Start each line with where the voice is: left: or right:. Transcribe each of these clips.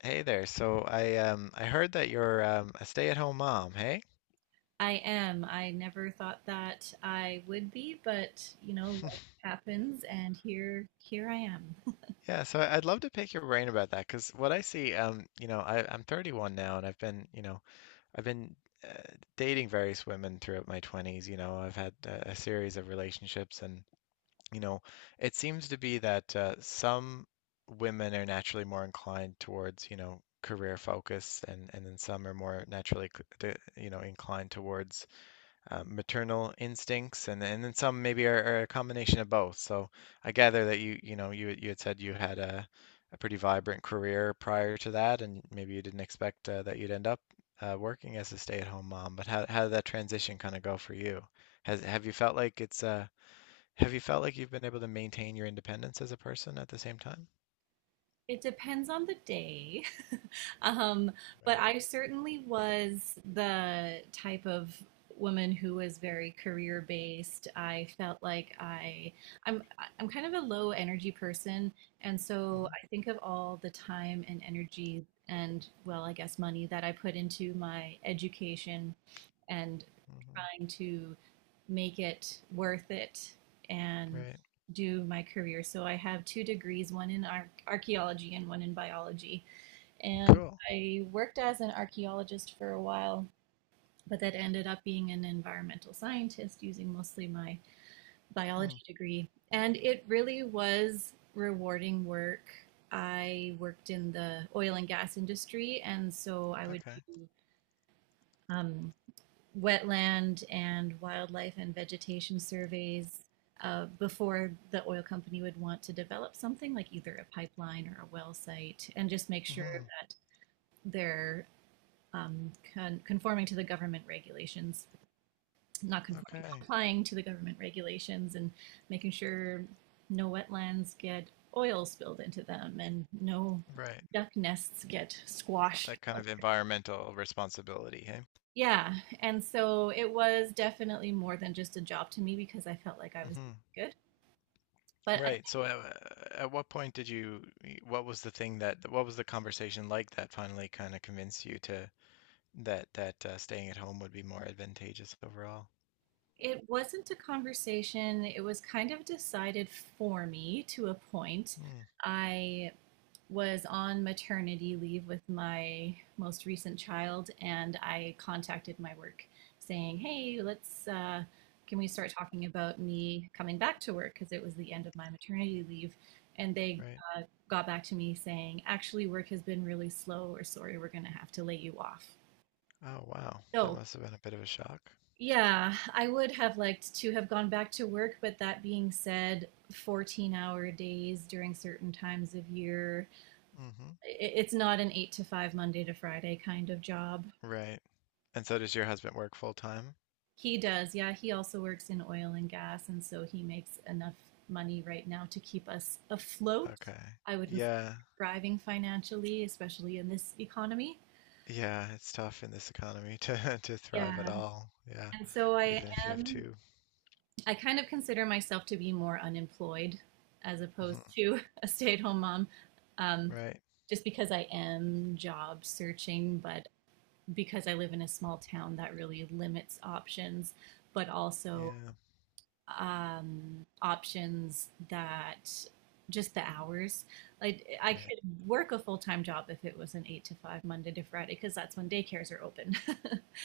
left: Hey there. So I heard that you're a stay-at-home mom, hey?
right: I am. I never thought that I would be, but you know, life happens and here I am.
left: Yeah, so I'd love to pick your brain about that because what I see, I'm 31 now and I've been, I've been uh, dating various women throughout my 20s. You know, I've had a series of relationships and, you know, it seems to be that some women are naturally more inclined towards, career focus and then some are more naturally, inclined towards maternal instincts, and then some maybe are a combination of both. So I gather that you had said you had a pretty vibrant career prior to that, and maybe you didn't expect that you'd end up working as a stay-at-home mom. But how did that transition kind of go for you? Has have you felt like it's have you felt like you've been able to maintain your independence as a person at the same time?
right: It depends on the day. Um, but
left: Right.
right: I certainly was the type of woman who was very career based. I felt like I'm I'm kind of a low energy person, and so
left: Hmm.
right: I think of all the time and energy and, well, I guess money that I put into my education and
left: Hmm.
right: trying to make it worth it and
left: Right.
right: do my career. So I have two degrees, one in archaeology and one in biology. And
left: Cool.
right: I worked as an archaeologist for a while, but that ended up being an environmental scientist using mostly my biology
left: Hmm.
right: degree. And it really was rewarding work. I worked in the oil and gas industry, and so I would
left: Okay.
right: do um, wetland and wildlife and vegetation surveys before the oil company would want to develop something like either a pipeline or a well site, and just make sure
left: Hmm.
right: that they're conforming to the government regulations, not conforming,
left: Okay.
right: complying to the government regulations, and making sure no wetlands get oil spilled into them and no
left: Right.
right: duck nests get squashed
left: That kind
right: while.
left: of environmental responsibility, hey?
right: Yeah, and so it was definitely more than just a job to me, because I felt like I was
left: Hmm.
right: doing good. But I
left: Right.
right: think
left: So, at what point did you? What was the thing that? What was the conversation like that finally kind of convinced you to that that staying at home would be more advantageous overall?
right: it wasn't a conversation. It was kind of decided for me to a point.
left: Mm,
right: I was on maternity leave with my most recent child, and I contacted my work saying, "Hey, let's can we start talking about me coming back to work, because it was the end of my maternity leave," and they
left: right.
right: uh, got back to me saying, "Actually, work has been really slow. Or sorry, we're going to have to lay you off."
left: Oh, wow. That
right: So.
left: must have been a bit of a shock.
right: Yeah, I would have liked to have gone back to work, but that being said, 14-hour days during certain times of year,
left: Hmm.
right: it's not an eight to five Monday to Friday kind of job.
left: Right. And so does your husband work full time?
right: He does, yeah. He also works in oil and gas, and so he makes enough money right now to keep us afloat.
left: Okay.
right: I wouldn't say
left: Yeah.
right: thriving financially, especially in this economy.
left: Yeah, it's tough in this economy to to thrive at
right: Yeah.
left: all. Yeah.
right: And so
left: Even if you have
right: am,
left: two.
right: I kind of consider myself to be more unemployed as opposed
left: Hmm.
right: to a stay-at-home mom, um,
left: Right.
right: just because I am job searching, but because I live in a small town that really limits options, but also
left: Yeah.
right: options that just the hours. I
left: Right.
right: could work a full time job if it was an eight to five Monday to Friday, because that's when daycares are open.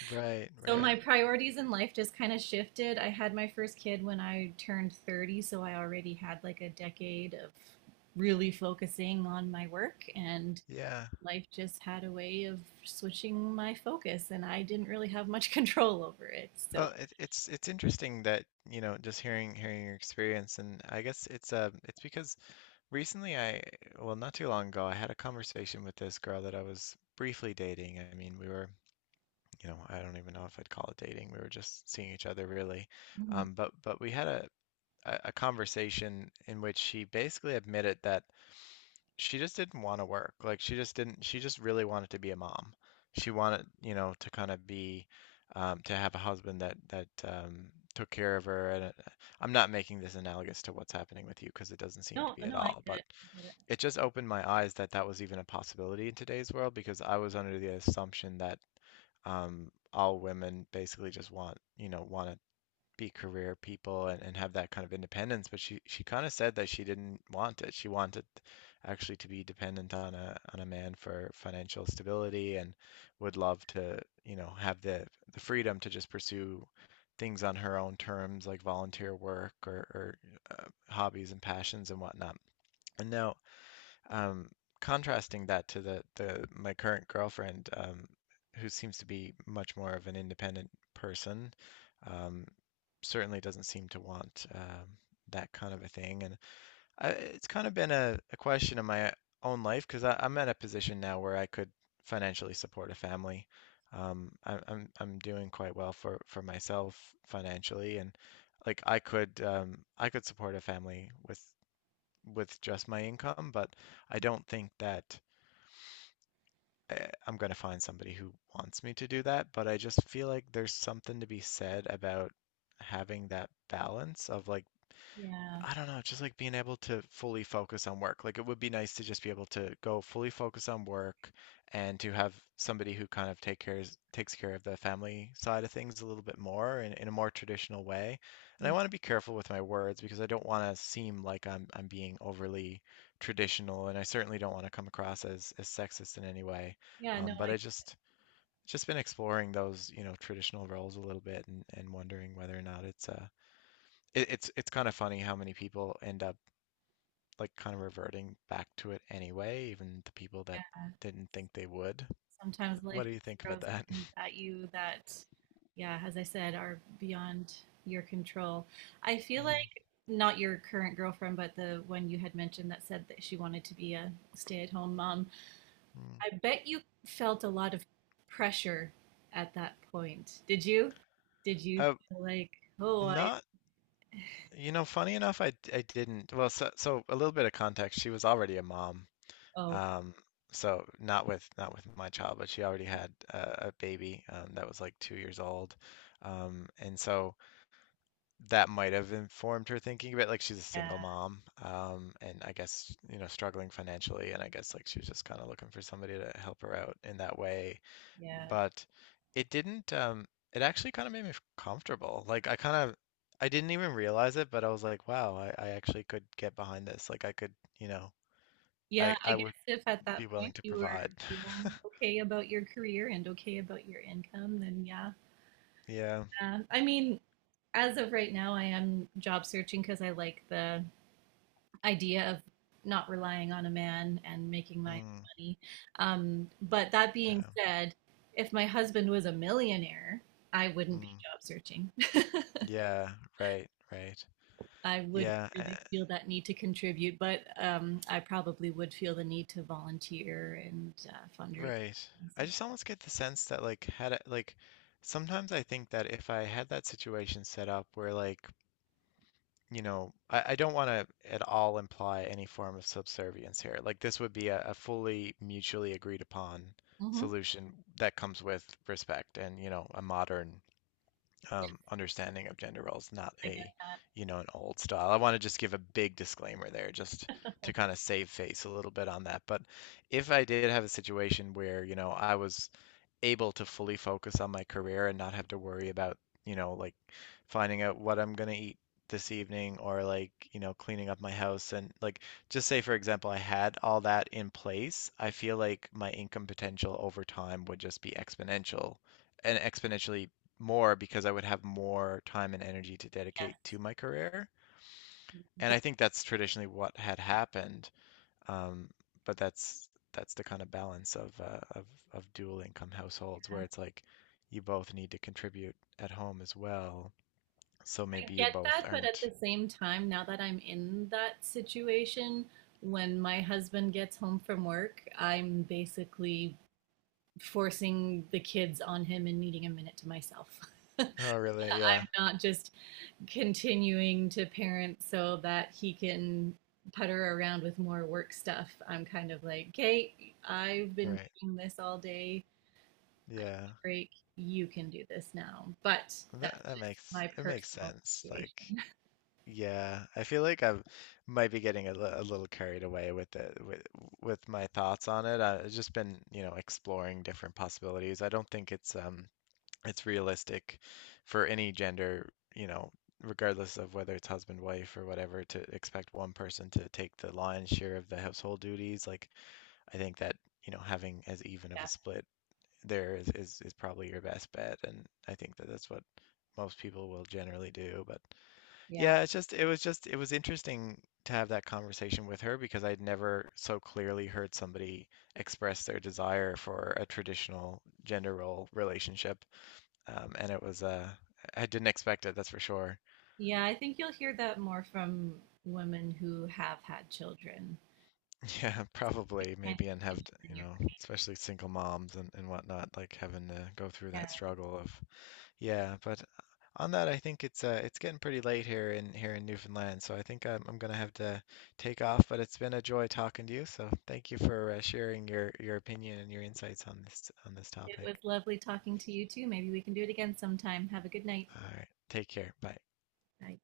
left: Right.
right: So my
left: Right.
right: priorities in life just kind of shifted. I had my first kid when I turned 30, so I already had like a decade of really focusing on my work, and
left: Yeah.
right: life just had a way of switching my focus and I didn't really have much control over it. So.
left: Well, it's interesting that you know just hearing hearing your experience, and I guess it's because recently I well not too long ago I had a conversation with this girl that I was briefly dating. I mean we were I don't even know if I'd call it dating. We were just seeing each other really,
right: Mhm.
left: but we had a conversation in which she basically admitted that she just didn't want to work. Like she just didn't, she just really wanted to be a mom. She wanted, to kind of be, to have a husband that took care of her. And I'm not making this analogous to what's happening with you because it doesn't seem to
right: No,
left: be at
right: no, I
left: all.
right: get
left: But
right: it. I get it.
left: it just opened my eyes that that was even a possibility in today's world because I was under the assumption that all women basically just want, want to be career people and have that kind of independence, but she kind of said that she didn't want it. She wanted actually to be dependent on a man for financial stability and would love to, have the freedom to just pursue things on her own terms, like volunteer work or, hobbies and passions and whatnot. And now um, contrasting that to the my current girlfriend, who seems to be much more of an independent person, um, certainly doesn't seem to want that kind of a thing. And it's kind of been a question in my own life because I'm at a position now where I could financially support a family. I'm doing quite well for myself financially, and like I could support a family with just my income, but I don't think that I'm going to find somebody who wants me to do that. But I just feel like there's something to be said about having that balance of like,
right: Yeah.
left: I don't know, just like being able to fully focus on work. Like it would be nice to just be able to go fully focus on work and to have somebody who kind of takes care of the family side of things a little bit more in a more traditional way. And I
right: Yeah.
left: want to be careful with my words because I don't want to seem like I'm being overly traditional and I certainly don't want to come across as sexist in any way.
right: Yeah. No,
left: But
right: I
left: I just been exploring those, traditional roles a little bit and wondering whether or not it, it's kind of funny how many people end up like kind of reverting back to it anyway, even the people that didn't think they would.
right: sometimes life
left: What do you
right: just
left: think about
right: throws
left: that?
right: things at you that, yeah, as I said, are beyond your control. I feel like
left: Mm,
right: not your current girlfriend, but the one you had mentioned that said that she wanted to be a stay-at-home mom.
left: mm.
right: I bet you felt a lot of pressure at that point. Did you? Did you
left: Uh,
right: feel like, oh,
left: not, you know, funny enough, I didn't. Well, so a little bit of context. She was already a mom.
right: oh,
left: Um, so not with not with my child, but she already had a baby that was like 2 years old. And so that might have informed her thinking of it. Like she's a
right: yeah,
left: single mom, and I guess, you know, struggling financially, and I guess like she was just kind of looking for somebody to help her out in that way.
right: yeah.
left: But it didn't, it actually kind of made me comfortable. Like I kind of, I didn't even realize it, but I was like, wow, I actually could get behind this. Like I could, you know,
right: Yeah, I
left: I would
right: guess if at
left: be
right: that
left: willing
right: point
left: to
right: you were
left: provide.
right: feeling okay about your career and okay about your income, then yeah.
left: Yeah.
right: I mean, as of right now, I am job searching because I like the idea of not relying on a man and making my
left: Mm,
right: own money. But that being
left: yeah.
right: said, if my husband was a millionaire, I wouldn't be
left: Mm,
right: job searching.
left: yeah. Right. Right.
right: I wouldn't
left: Yeah.
right: really feel that need to contribute, but I probably would feel the need to volunteer and fundraise.
left: Right. I just almost get the sense that like had I, like sometimes I think that if I had that situation set up where like, you know, I don't want to at all imply any form of subservience here. Like this would be a fully mutually agreed upon
right: Hmm.
left: solution that comes with respect and, you know, a modern understanding of gender roles, not
right: I get that.
left: you know, an old style. I want to just give a big disclaimer there just to kind of save face a little bit on that. But if I did have a situation where, you know, I was able to fully focus on my career and not have to worry about, you know, like finding out what I'm gonna eat this evening or like, you know, cleaning up my house and like just say for example I had all that in place, I feel like my income potential over time would just be exponential and exponentially more because I would have more time and energy to
right: Yes,
left: dedicate to my career. And
right: that-
left: I think that's traditionally what had happened. Um, but that's the kind of balance of of dual income households where it's like you both need to contribute at home as well. So
right: I
left: maybe you
right: get
left: both
right: that. But at
left: aren't.
right: the same time, now that I'm in that situation, when my husband gets home from work, I'm basically forcing the kids on him and needing a minute to myself.
left: Oh, really? Yeah.
right: I'm not just continuing to parent so that he can putter around with more work stuff. I'm kind of like, Kate, okay, I've been
left: Right.
right: doing this all day.
left: Yeah.
right: Break, you can do this now. But
left: That
right: that's
left: that
right: just
left: makes
right: my
left: it makes
right: personal
left: sense. Like,
right: situation.
left: yeah, I feel like I might be getting a little carried away with it with my thoughts on it. I've just been, you know, exploring different possibilities. I don't think it's realistic for any gender, you know, regardless of whether it's husband, wife, or whatever, to expect one person to take the lion's share of the household duties. Like, I think that, you know, having as even of
right: Yeah,
left: a split there is probably your best bet. And I think that that's what most people will generally do. But
right: yeah.
left: yeah, it's just, it was interesting to have that conversation with her because I'd never so clearly heard somebody express their desire for a traditional gender role relationship and it was I didn't expect it, that's for sure.
right: Yeah, I think you'll hear that more from women who have had children.
left: Yeah,
right: It
left: probably
right: kind
left: maybe and
right: of
left: have
right: changes
left: to,
right: in
left: you
right: your.
left: know, especially single moms and whatnot, like having to go through
right: Yeah.
left: that struggle of yeah, but on that I think it's getting pretty late here in Newfoundland, so I think I'm gonna have to take off, but it's been a joy talking to you, so thank you for sharing your opinion and your insights on this
right: It
left: topic.
right: was lovely talking to you too. Maybe we can do it again sometime. Have a good night.
left: All right, take care. Bye.
right: Bye.